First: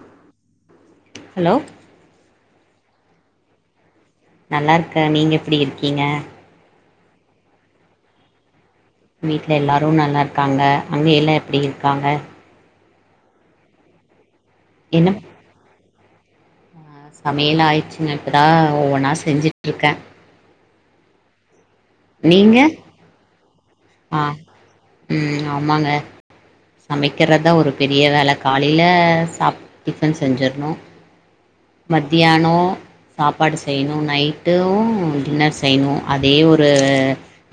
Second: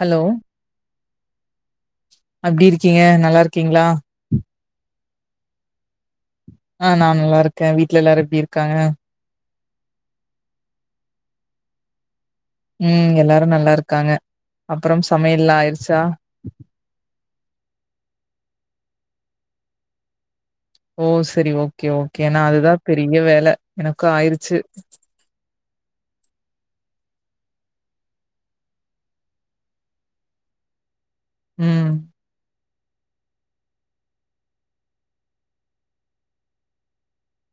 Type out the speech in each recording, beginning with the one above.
Hello hello அப்டி இருக்கீங்க நல்லா இருக்கீங்களா நல்லா இருக்க நீங்க எப்டி இருக்கீங்க ஆ நா நல்லா இருக்கே வீட்ல எல்லாரு எப்டி இருக்காங்க வீட்ல எல்லாரு நல்லா இருக்காங்க அங்க எல்லா எப்டி இருக்காங்க ம் எல்லாரு நல்லா இருக்காங்க அப்புறம் என்ன சமையல்லா ஆயிடுச்சா ஆஹ், சமையல் ஆயிடுச்சுங்க இப்போதா ஒவ்வொன்னா செஞ்சுட்ருக்கே ஓ செரி ஓகே ஓகே ஏனா நீங்க அதுதா பெரிய வேல எனக்கு ஆ ஆயிருச்சு ம் ஆமாங்க சமைக்கிறதா ஒரு பெரிய வேல காலையில சாப் டிஃபன் செஞ்சுர்னு ம் மத்தியானோ சாப்பாடு செய்யணு நைட்டு டின்னர் செய்யணு அதே ஒரு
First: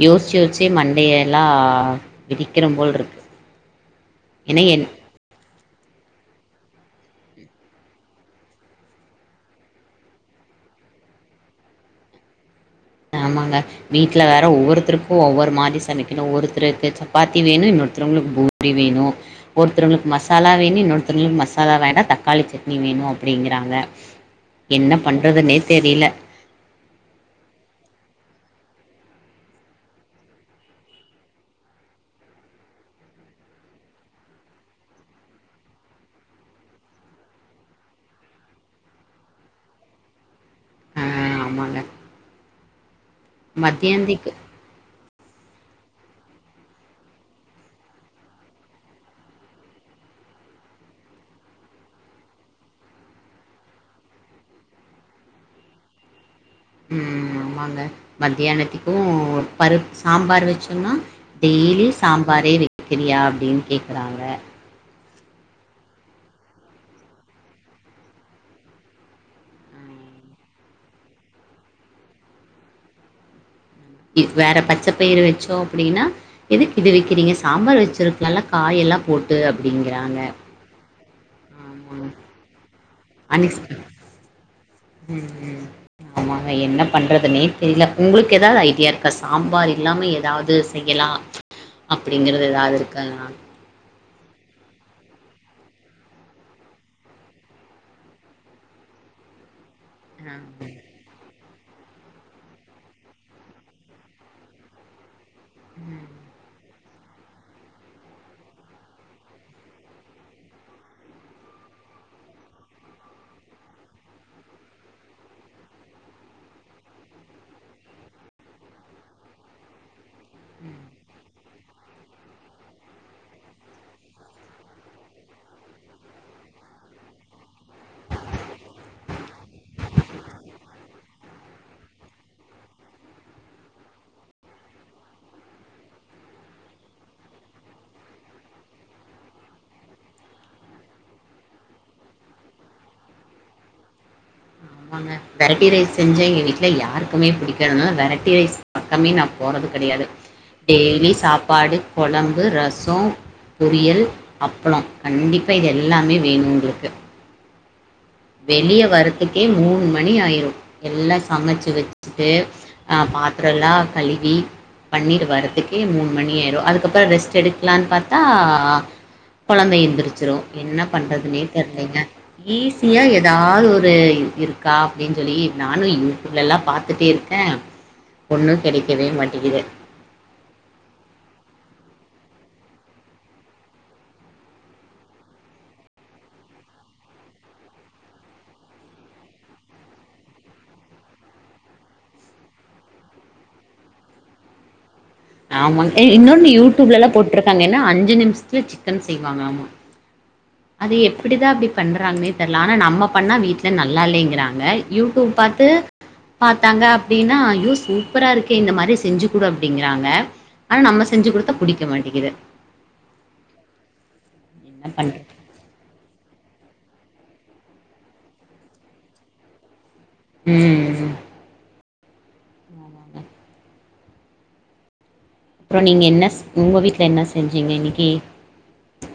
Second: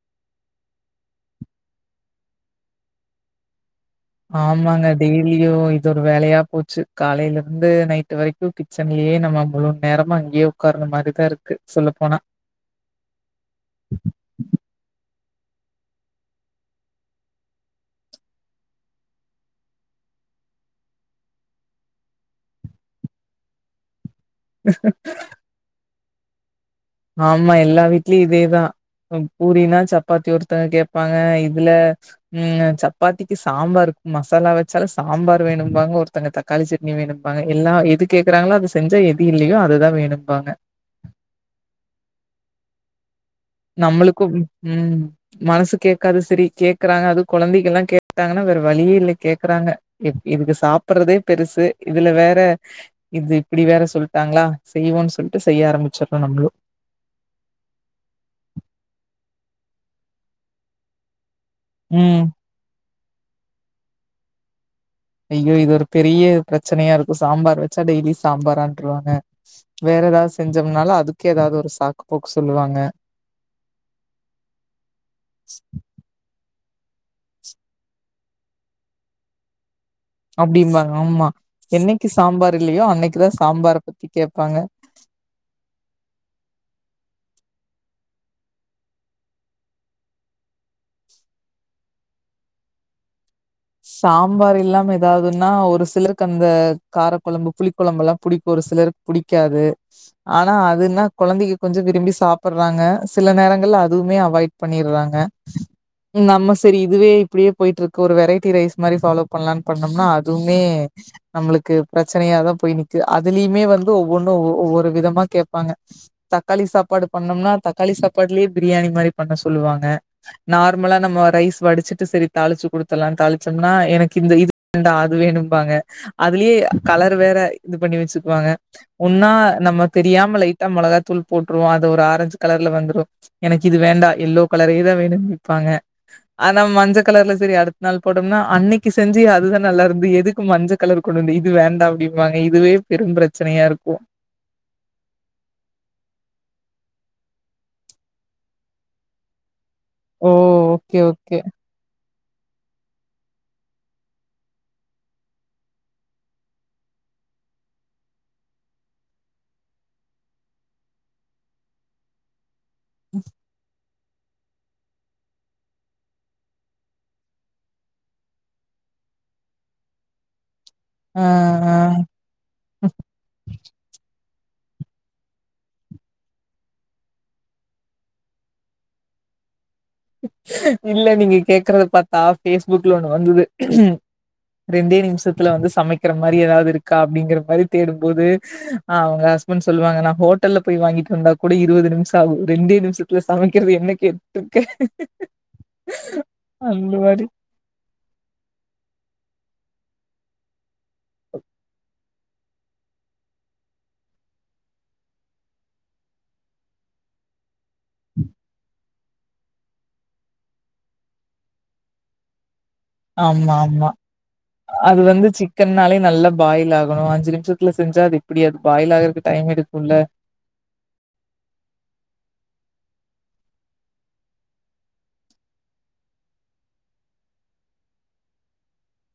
யோசிச்சு யோசிச்சு மண்டையெல்லா விதிக்கிற போல் இருக்கு ஏன்னா ஆமாங்க என் டெய்லியு இது ஒரு வேலையா போச்சு காலையில இருந்து நைட்டு வரைக்கு கிச்சன்லே நம்ம முழு நேரமா அங்யே உக்கார்ர மாரிதா இருக்கு சொல்ல போன ஆமாங்க வீட்ல வேற ஒவ்வொருத்தருக்கு ஒவ்வொரு மாதி சமைக்கணு ஒருத்ருக்கு சப்பாத்தி வேணு இன்னொருத்ருங்ளுக் பூ இப்டி வேணு ஒருத்ருங்ளுக் மசாலா வேணு இன்னொருத்துருங்ளுக் மசாலா வேண்டா தக்காளி சட்னி வேணு அப்டிங்கிறாங்க என்ன பண்றதுன்னே தெரில ஆமா எல்லா வீட்லி இதேதா அ பூரினா சப்பாத்தி ஒருத்தங்க கேப்பாங்க இதுல ம்க சப்பாத்திக்கி சாம்பாரு மசாலா வெச்சாலு சாம்பார் வேணும்பாங்க ஒருத்தங்க தக் காளி சட்னி வேணும்ப்பாங்க எல்லா எது கேக்குறாங்குளோ அத செஞ்சா எது இல்லயோ அதுதா வேணும்ப்பாங்க அ ஆமாங்க நம்மளுக்கு மத்தியானத்துக்கு ம் ம் மனசு கேக்காது செரி கேக்குறாங்க அது கொழந்தைகள்ல்லா கேட்டாங்கனா வேற வழியே இல்ல கேக்குறாங்க எப் இதுக்கு சாப்புட்றதே பெருசு இதுல வேற இது இப்புடி வேற சொல்ட்டாங்களா செய்வோன் சொல்ட்டு செய்ய ஆரம்மிச்சற்றோ நம்புளு ம் ஆமாங்க மத்தியானத்திக்கு பருப் சாம்பார் வச்சொன்னா டெய்ல்யு ம் சாம்பாரே வெக்கிறியா அப்டின் கேக்குறாங்க ஐயோ இது ஒரு பெரிய பிரச்சனயா இருக்கு சாம்பார் வெச்சா டெய்லி சாம்பாரான்ருவாங்க வேறெதாவ்து செஞ்சம்னாலு அதுக்கு எதாவ்து ஒரு சாக்கு போக்கு சொல்லுவாங்க இ வேற பச்ச பய்ரு வெச்சோ அப்புடினா எதுக் இது வக்கிறீங்க சாம்பார் வச்சிருக்லால்ல காயல்லா போட்டு அப்டிங்கிறாங்க அப்டிம்பாங்க ஆமா என்னைக்கி சாம்பார் இல்லயோ அன்னக்கிதா சாம்பார அன்எக்ஸ்பெக்ட் பத்தி கேப்பாங்க ம் ம் ஆம் வாங்க என்ன பண்றதுனே தெரில உங்ளுக்கு எதாது ஐடியா இருக்கா சாம்பார் இல்லாம எதாவ்து செய்யலா அப்புடிங்கிறது எதாது இருக்கா எத்னா சாம்பார் இல்லாம எதாவ்துன்னா ஒரு சிலருக்கு அந்த காரக்கொழம்பு புளி கொழம்புல்லா புடிக்கு ஒரு சிலருக் புடிக்காது ஆனா அதுன்னா கொழந்தைக்கு கொஞ்ச விரும்பி சாப்புற்றாங்க சில நேரங்கள்ல அதுவுமே அவாய்ட் பண்ணிற்றாங்க ம், நம்ம செரி இதுவே இப்புடியே போயிட்ருக்கு ஒரு வெரை தி ரைஸ் மாரி ஃபாலோ பண்ணலான் பண்ணம்னா அதுவுமே நம்முளுக்கு பிரச்சனையாதா போய் நிக்கிது அதுலிமே வந்து ஒவ்வொன்னு ஒவ் ஒவ்வொரு விதமா கேப்பாங்க தக்காளி சாப்பாடு பண்ணம்னா தக்காளி சாப்பாட்லியே பிரியாணி மாரி பண்ண சொல்லுவாங்க ம். நார்மலா நம்ம ரைஸ் வடிச்சுட்டு செரி தாளிச்சு குடுத்துர்லான் தாளி சம்னா எனக்கு இந்த இது வேண்ட அது வேணும்பாங்க அதுலியே கலர் வேற இது பண்ணி வச்சுக்குவாங்க ஒன்னா நம்ம தெரியாம லைட்டா மொளகாத்தூள் போட்ருவோ அது ஒரு ஆரஞ்சு கலர்ல வந்துரு எனக் இது வேண்டா யெல்லோ கலரே தா வேணுன் நிப்பாங்க ஆனா மஞ்ச கலர்ல செரி அடுத் நாள் போடம்னா அன்னக்கி செஞ்சியே அதுதா நல்லாருந்து எதுக்கு மஞ்ச கலர் கொண்டு வந்த இது வேண்டா அப்டிம்பாங்க இதுவே பெரும் பிரச்சனயா இருக்கு அமாங்க வெரைட்டி ரைஸ் செஞ்சா எங்க வீட்ல யாருக்குமே புடிக்காதனால வெரைட்டி ரைஸ் பக்கமே நா போறது கடையாது ஓ ஓகே டெய்லி ஓகே சாப்பாடு கொழம்பு ரசோ பொரியல் அப்புளோ கண்டிப்பா இது எல்லாமே வேணு உங்ளுக்கு வெளிய வரதுக்கே மூண் மணி ஆயிரு எல்லா சமைச்சி வச்சுட்டு அ பாத்ரல்லா கழுவி பண்ணிடு வரதுக்கே மூண் மணி ஆய்ரு அதுக்கப்புற ரெஸ்ட் எடுக்லான் பாத்தா கொழந்த எந்திரிச்சிரும் என்ன ஆ பண்றதுன்னே ஆ தெர்லைங்க ஈ சியா ஏதாவது ஒரு இருக்கா அப்டின் சொல்லி நானும் யூடியூப்லல்லா பாத்துட்டே இருக்கன் ஒண்ணு கெடைக்கவே மாட்டிகிது இல்ல நீங்க கேக்கறத பாத்தா பேஸ்புக்ல ஒண்ணு வந்தது ரெண்டே நிமிஷத்துல வந்து சமைக்கிற மாரி எதாவது இருக்கா அப்டிங்கிற மாரி தேடும்போது ஆ அவுங்க ஹஸ்பண்ட் சொல்லுவாங்க நா ஹோட்டல்ல போயி வாங்கிட்டு வந்தா கூட இருவது நிம்ஷம் ஆகும் ரெண்டே நிமிஷத் துல சமைக்கிறது என்ன கேட்டுருக்க ஆமாங் ஏ இன்னொன்னு யூடியூப்லலா மாரி போட்டுருக்காங்க என்னா அஞ்சி நிமிஷத்துல சிக்கன் செய்வாங்கலாமா அது எப்டிதா அப்டி பண்றாங்கன்னே தெர்ல ஆனா நம்ம பண்ணா வீட்ல நல்லா இல்லைங்கிறாங்க யூடியூப் பாத்து பாத்தாங்க அப்டின்னா ஐயோ சூப்பரா இருக்கே இந்த மாரி செஞ்சிக்குடு அப்டிங்கிறாங்க ஆனா நம்ம செஞ்சிக்குடுத்தா புடிக்க மாட்டிகிது ஆமா ஆமா என்ன அது பண்றது? வந்து சிக் கன்னாலே நல்லா பாயில் ஆகணும் அஞ்சி நிமிஷத்துல செஞ்சா அது எப்டி அது பாயில் ஆகறதுக்கு டைம் எடுக்குல்ல ம் ம் ஆமாங்க அப்புறோ நீங்க என்ன உங்க வீட்ல என்ன செஞ்சிங்க இன்னிக்கி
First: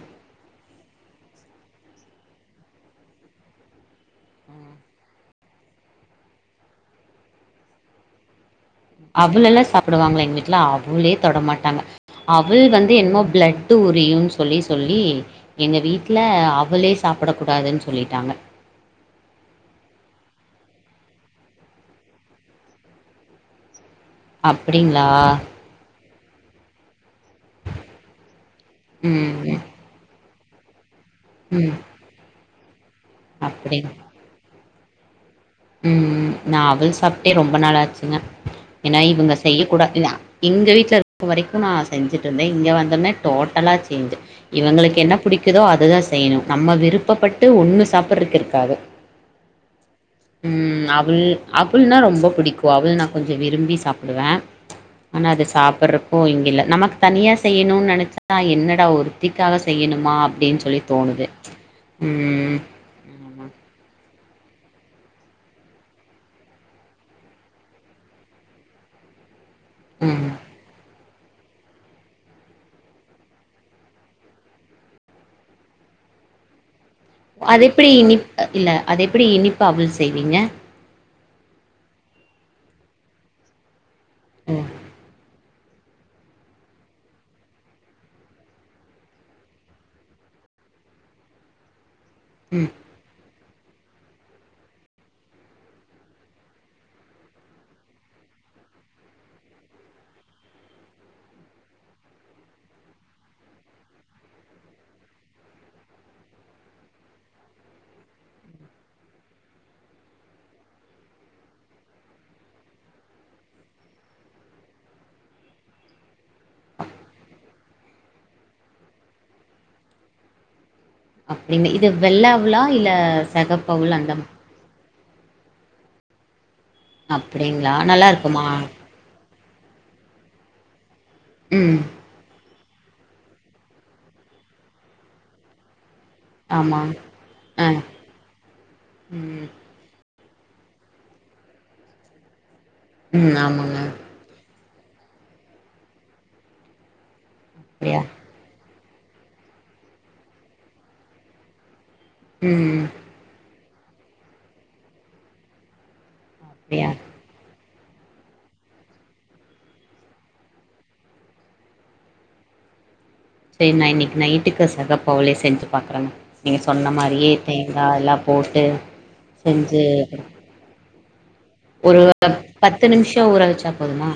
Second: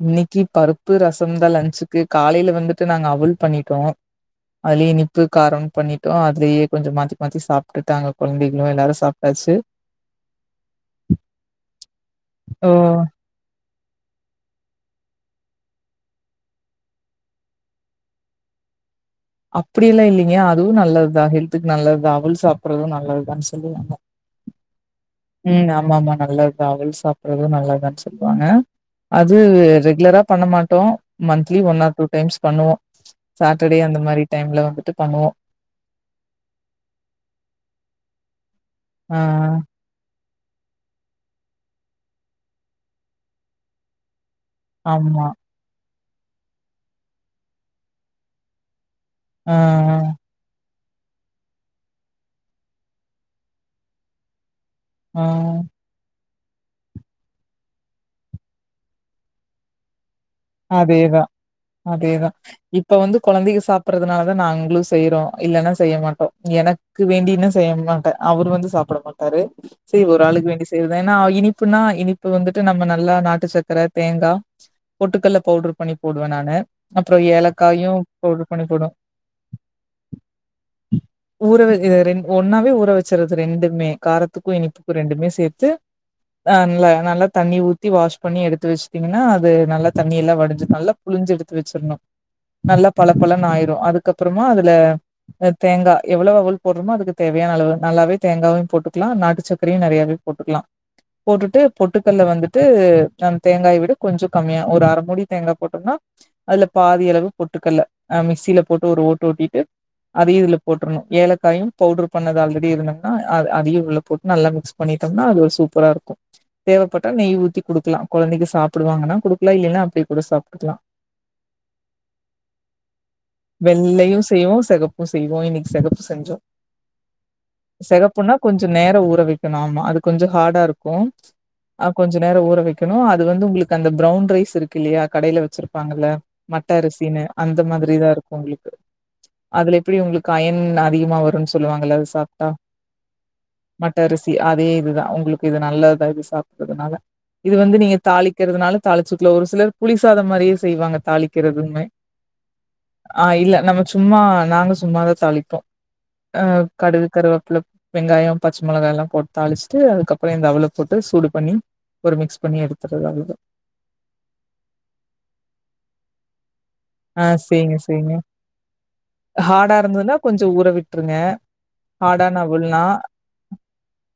இன்னைக்கி பருப்பு ரசம்தா லன்ச்சிக்கு காலையில வந்துட்டு நாங்க அவல் பண்ணிட்டோம் அதுலயே இனிப்பு காரம் பண்ணிட்டோம் அதுலயே கொஞ்சம் மாத்தி மாத்தி சாப் ட்டுடாங்க கொழந்தைங்க எல்லா அவுளு எல்லாம் சாப்டுவாங்கள எங்க வீட்ல அவுளே தொட மாட்டாங்க அவுள் ஓ வந்து என்னமோ பிளடு உரியுன் சொல்லி சொல்லி எங்க வீட்ல அவுலே சாப்ட கூடாதுன் சொல்லிட்டாங்க அப்டில்லா இல்லைங்க அதுவும் நல்லதுதா ஹெல்த்துக்கு நல்லதுதா அவுல் சாப்பறதும் நல்லதுதான் சொல்லுவாங்க அப்டிங்கிளா ம் ஆமா ஆமா நல்லது தா அவுல் சாப்பறதும் நல்லதுதான் சொல்லுவாங்க ம், அது ம். ரெகுலரா பண்ண மாட்டோம் மந்த்லி ம். ஒன் ஆர் டூ டைம்ஸ் பண்ணுவோம் சாட்டடே அப்படிங் அந்த மாரி டைம்ல வந்துட்டு பண்ணுவோம் ம் ம் நா அவுல் சாப்ட்டே ரொம்ப நாளாச்சிங்க ஏனா ஆ இவங்க செய்ய கூடா இ எங்க வீட்ல இப்ப வரைக்கும் நா செஞ்சிட்டு இருந்தே இங்க வந்தொன்னே டோட்டலா சேஞ்சி இவங்களுக்கு என்ன ஆமா. புடிக் கிதோ அதுதா செய்னும் நம்ம விருப்பட்டு ஒண்ணு சாப்பறக்கு இருக்காது ஆ ம் அவுல் அவுல்னா ரொம்ப புடிக்கும் அவுலா நா கொஞ்சம் விரும்பி சாப்டுவே ஆ ஆனா அது சாப்பறப் போ இங்க இல்ல நமக்கு தனியா செய்யனுன் நெனச்சா என்னடா ஒருத்திக்காக செய்யனுமா அப் டின் சொல்லி தோணுது அதேதான், அதேதான். இப்ப வந்து ஆமா கொழந்தைக்கு சாப்பறதுனால தா நாங்களும் செய்யறோம் இல்லன்னா செய்ய மாட்டோம் எனக் கு வேண்டியனு செய்ய மாட்ட அவரு வந்து சாப்ட மாட்டாரு சி ஒரு ம் ஆளுக்கு வேண்டி செய்யறதா ஏன்னா இனிப்புன்னா இனிப்பு வந்துட்டு நம்ம நல்லா நாட்டு சக்கர தேங்கா பொட்டுக்கல்ல பவுடர் பண்ணி போடுவே நானு அப்புறோ அது எப்டி ஏலக்காயு இனிப் பவுடர் பண்ணி இல்ல போடுவே. அது எப்டி இனிப்பா அவுல் செய்வீங்க ஊற வ இத ரெண் ஒன்னாவே ஊற வச்சரது ரெண்டுமே ஓ! காரத்துக்கும் இனிப்புக்கும் ரெண்டுமே சேத்து ஆ நல்ல நல்லா தண்ணி ஊத்தி வாஷ் பண்ணி எடுத்து வச்சட்டீங்கன்னா அது நல்லா தண்ணி எல்லாம் வடிஞ்சி நல்லா புழிஞ்சி எடுத்து வச்சிருணும் ம். நல்லா பள பளன் ஆயிரு அதுக்கப்றமா அதுல அ‌ தேங்கா எவ்ளோ அவல் போட்றோமோ அதுக்கு தேவையான அளவு நல்லாவே தேங்காவயு போட்டுக்லா நாட்டு சக்கரையு நெறயாவே போட்டுக்லா போட்டுட்டு பொட்டுக்கல்ல வந்துட்டு நம் தேங்காய விட கொஞ்சொ கம்மியா ஒரு அர மூடி தேங்கா போட்டொம்னா அதுல பாதி அளவு பொட்டுக்கல்ல ஆ மிக்சில போட்டு ஒரு ஓட்டு ஓட்டிட்டு அதையு இதுல போட்றனு ஏலக்காயு பவுட்ரு பண்ணது ஆல்ரெடி இருந்துன்னா அத அதையு உள்ள போட்டு நல்லா மிக்ஸ் பண்ணிட்டோம்னா அது ஒரு சூப்பரா இருக்கு தேவப்பட்டா நெய் ஊத்தி குடுக்லா கொழந்தைங்க சாப்புடுவாங்கனா குடு க்லா இல்லைனா அப்டி கூட சாப்டுக்லா அப்டின்னு இது வெள்ள அவுலா இல்ல செகப்பவுல் அந்த பியு செகப் பு செய்வோ இன்னைக்கி செகப்பு செஞ்சோ அப்படிங்களா? நல்லா செகப்புன்னா இருக்குமா? கொஞ்ச நேர ஊறவெ க்கனு ஆமா அது கொஞ்ச ஹாடா இருக்கு ம். அ கொஞ்ச நேர ஊற வக்கனு அது வந்து உங்களுக்கு அந்த ப்ரவுன் ரைஸ் இருக்குல்லியா கடைல வச்சுருப்பாங்கல்ல மட்ட ஆமா. அரிசினு அந்த ஆ. மாதிரிதா இருக்கு உங்ளுக்கு ம். அதுல எப்பிடி உங்களுக்கு அயன் அதிகமா வருன் சொல்லுவாங்கல அத சாப்ட்டா ம். ஆமாங்க. மட்ட அரி சி அதே இதுதா உங்ளுக்கு இது நல்லதுதா இது சாப்புறதுனால இது வந்து நீங்க அப்படியா? தாளிக்கிறதுனாலு தாளி ச்சுக்லா ஒரு சிலர் புளிசாத மாரியே செய்வாங்க தாளிக்கிறதுமே ம் ஆ இல்ல நம்ம சும்மா நாங்க சும்மாதா தாளிப்போ ஆ அப்படியா? கடுகு கருவேப்புல வெங்காயொ பச்ச மொளகா எல்லா போட் தாளிச்ட்டு அதுக்கப்றோ இந்த அவுல போட்டு சூடு பண்ணி ஒரு மிக்ஸ் பண்ணி எடுத்துர்றது அவ்ளதா சேர் நா இன்னக்கி நைட்டுக்கு செகப்பவுலே செஞ்சு பாக்குறேங்க நீங்கள் சொன்ன ஆ மாரியே செய்ங்க தேங்கா செய்ங்க எல்லா போட்டு செஞ்சு டு ஊற விட்ருங்க ஒரு ஹார்டான அவல்னா பத்து நிம்ஷொ ஊற வச்சா போதுமா?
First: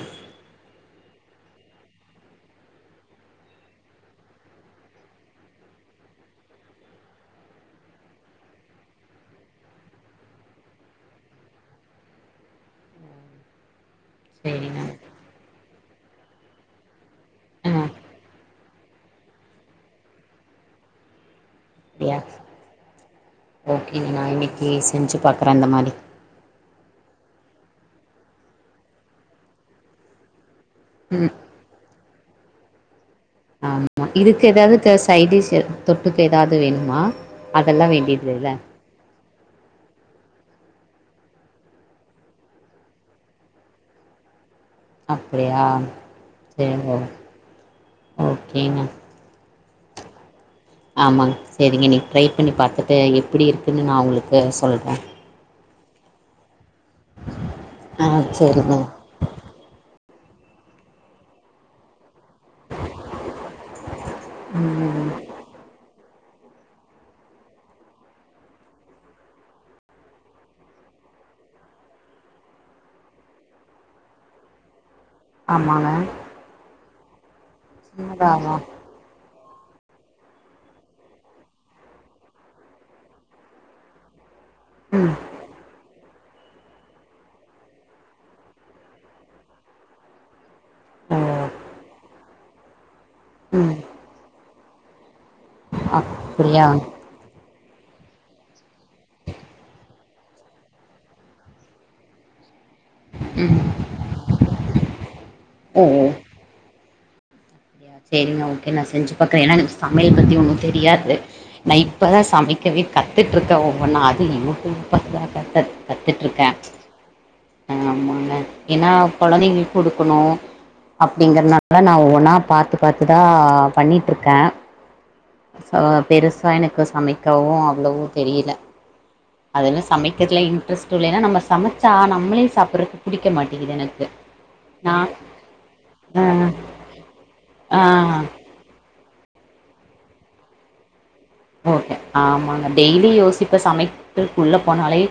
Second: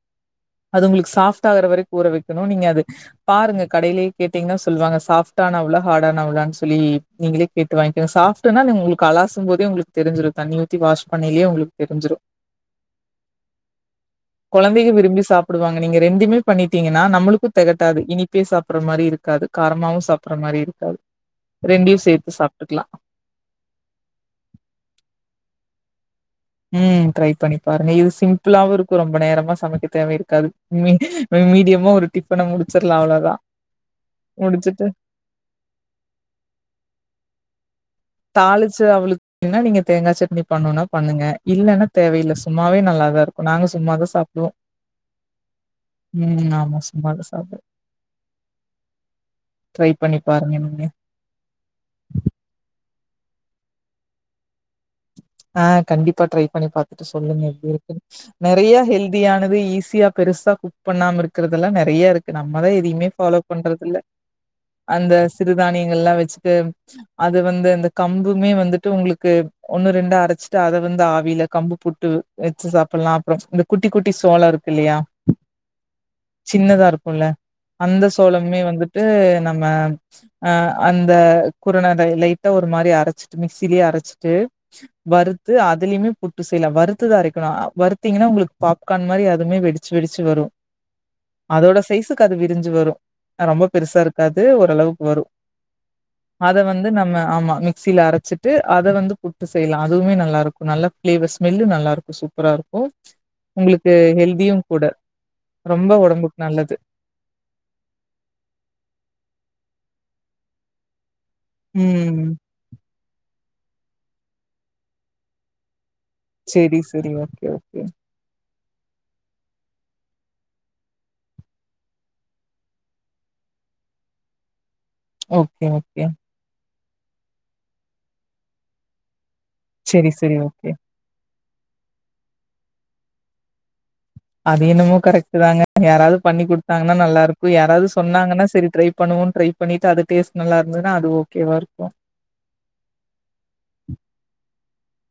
அது உங்ளுக்கு சாஃப்ட் ஆகுற வரைக் ஊற வக்கெனு நீங்க அது பாருங்க கடைலே கேட்டீங்னா சொல்வாங்க சாஃப்டான அவுலா ஹாடான அவுலான் சொல்லி நீங்களே கேட்டு வாங்கெங்க சாஃப்டுன்னா நி உங்ளுக் அலாசும்போதே உங்ளுக் தெருஞ்சுரு தண்ணி ஊத்தி வாஷ் பன்னைலே உங்களுக் தெருஞ்சுரு சரிங்க. கொழந்தைக விரும்பி சாப் புடுவாங்க நீங்க ரெண்டுமே பண்ணிட்டீங்கனா நம்மளுக்கு ஆ தெகட்டாது இனிப்பே சாப்புற மாரி இருக்காது காரமாவு சாப்புற மாரி இருக்காது ரெண்டையு அப்படியா? சேத்து சாப்ட்டுக்லா ஓகேங்க நா இன்னக்கி செஞ்சு பாக்குற அந்த மாரி ம் ட்ரை பண்ணி பாருங்க இது சிம்பிளாவு இருக்கு ரொம்ப நேரமா சமைக்க தேவ இருக்காது மி ம் மீடியமா ஒரு டிப்பன முடிச்சர்லா அவ்ளதா ஆமா இதுக்கு எதாவ்து க சைட்டிஷு தொட்டுக்க எதாது வேணுமா அதெல்லா வேண்டிய தாளிச்சி அவலுக் இல்லன்னா நீங்க தேங்கா சட்னி பண்ணுன்னா பண்ணுங்க இல்லனா தேவயில்ல சும்மாவே நல்லாதா இருக்கு நாங்க சும்மாதா சாப்டுவோ அப்டியா சேர் ஓ சும்மா தான் சாப்பிடுவோம். ஓகேங்க ட்ரை பண்ணி பாருங்க நீங்க ஆமாங் சேரிங்க இன்னிக் ட்ரை பண்ணி பாத்துட்டு எப்மிடி இருக்குன்னு நா உங்களுக்கு சொல்றே ஆ கண்டிப்பா ட்ரை பண்ணி பாத்துட்டு சொல்லுங்க எப்டி இருக்குன் ஆ நெறைய சேரிங்க ஹெல் த்தியானது ஈஸியா பெருசா குக் பண்ணாம இருக்குறதெல்லா கல் நெறைய இருக் கு நம்மதா எதையுமே ஃபாலோ பண்றதில்ல அந்த ம் சிறுதானியங்கள்லா வச்சுட்டு அது வந்து அந்த கம்புமே வந்துட்டு உங்ளுக்கு ரெண்டோ அரச்சிட்டு அத வந்து ஆவில கம்பு புட்டு வெச்சி சாப்புட்லா அப்றோ இந்த குட்டி குட்டி சோளோ இருக்கு இல்லையா ஆமாங்க சின்னதா இருக்கும்ல அந்த சின்னதாவா சோளமுமே வந்துட்டு அ அந்த குரன அத லைட்டா ஒரு மாரி அரச்சிட்டு மிக்ஸிலேயே அரைச்சிட்டு ம் வறுத்து அதுலயுமே புட்டு செய்லாம் வருத்துதா அரைக்கணு வருத்தீங்கன்னா உங்களுக்கு பாப்கார்ன் மாரி அதுவுமே வெடிச்சி வெடிச்சி வரும் ஓ அதோட சைஸுக்கு அது விரி்ஞ்சி வரு அ ரொம்ப ம் பெருசா இருக்காது ஓரளவுக்கு வரு அத அப்டியா வந்து நம்ம ஆமா மிக்ஸில அரச் வெச்சிட்டு அத வந்து புட்டு செய்யலா அதுவுமே நல்லா இருக்கு நல்லா ஃபிளேவர் ஸ்மெல்லு நல்லா இருக்கு சூப்பரா இருக்கு ம் உங்களுக்கு ஹெல்தியு கூட ரொம்ப ஒடம்புக்கு நல்லது செரிங்க ஓகே நான் செஞ்சி பாக்குறே ஏன்னா எனக்கு சமையல் பத்தி ஒன்னு தெரியாது நா இப்பதா ம் சமைக் இருக்கவே கத்துட்டு இருக்க ஒவ்வொன்னா அது யூடியூப் பாத்து தா கத்து கத்துட்டிருக்கே செரி செரி ஓகே ஓகே ஆமாங்க ஏன்னா கொழந்தைகலுக்கு குடுக்கணு அப்டிங்கறனால நா ஒவ்வொன்னா பாத்து பாத்துதா பண்ணிட் இருக்கே ஓகே சோ ஓகே பெருச சா எனக்கு சமைக்கவு அவ்ளவோ தெரில அதல செரி செரி சமைக்கிறதுல ஓகே இன்ட்ரெஸ்ட் துல நம்ம சமைச்சா நம்மளே சாப்றதுக்கு பிடிக்க மாட்டேங்குது எனக்கு அது நா என்னமோ கரெக்ட் தாங்க யாராவது ஆ பண்ணி குடுத்தாங்கன்னா நல்லா இருக்கு யாராவது ஆ சொன்னாங்கன்னா செரி ட்ரை பண்ணுவோ ட்ரை பண்ணிட்டு அது டேட்ஸ் நல்லா இருந்தன்னா அதுவு ஓகே ஆமாங்க டெய்லி யோசிப்ப சமைகத்துக்கு உள்ள போனாலே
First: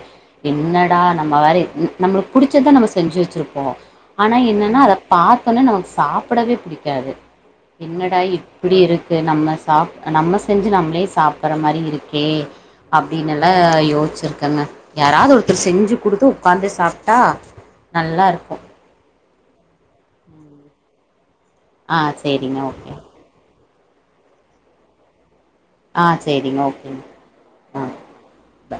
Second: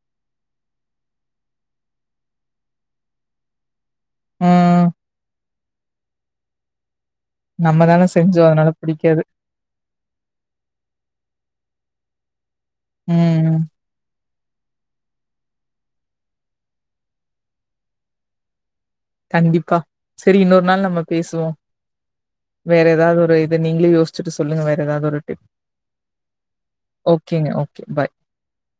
என்னடா நம்ம வேற நம்ளுக்கு புடிச்சதா நம்ம செஞ்சி வெச்சிருப்போ ஆனா என்னன்னா ம் அத பாத்தோன்னே நமக்கு சாப்டவே பிடிக்காது நம்ம தான என்னடா செஞ்சோ அதனால இப்டி இருக்கு பிடிக்காது நம்ம சாப் நம்ம செஞ்சி நம்மளே சாப்பட்ற மாரி இருக்கே ம் அப்டின்னெல்லா ம். யோசிச்சிருக்கங்க யாராவது ஒருத்தர் செஞ்சி குடுத்து ஒக்காந்து சாப்டா நல்லாருக்கு கண்டிப்பா செரி இன்னொரு நாள் நம்ம பேசுவோ ஆ சரிங்க. வேற ஓகே. ஏதாவது ஒரு வந்து நீங்களே யோசிச்சிட்டு சொல்லுங்க வேற ஏதாது ஒரு டிப் ஆ சரிங்க. ஓகேங்க ஓகே ஆ. Bye by.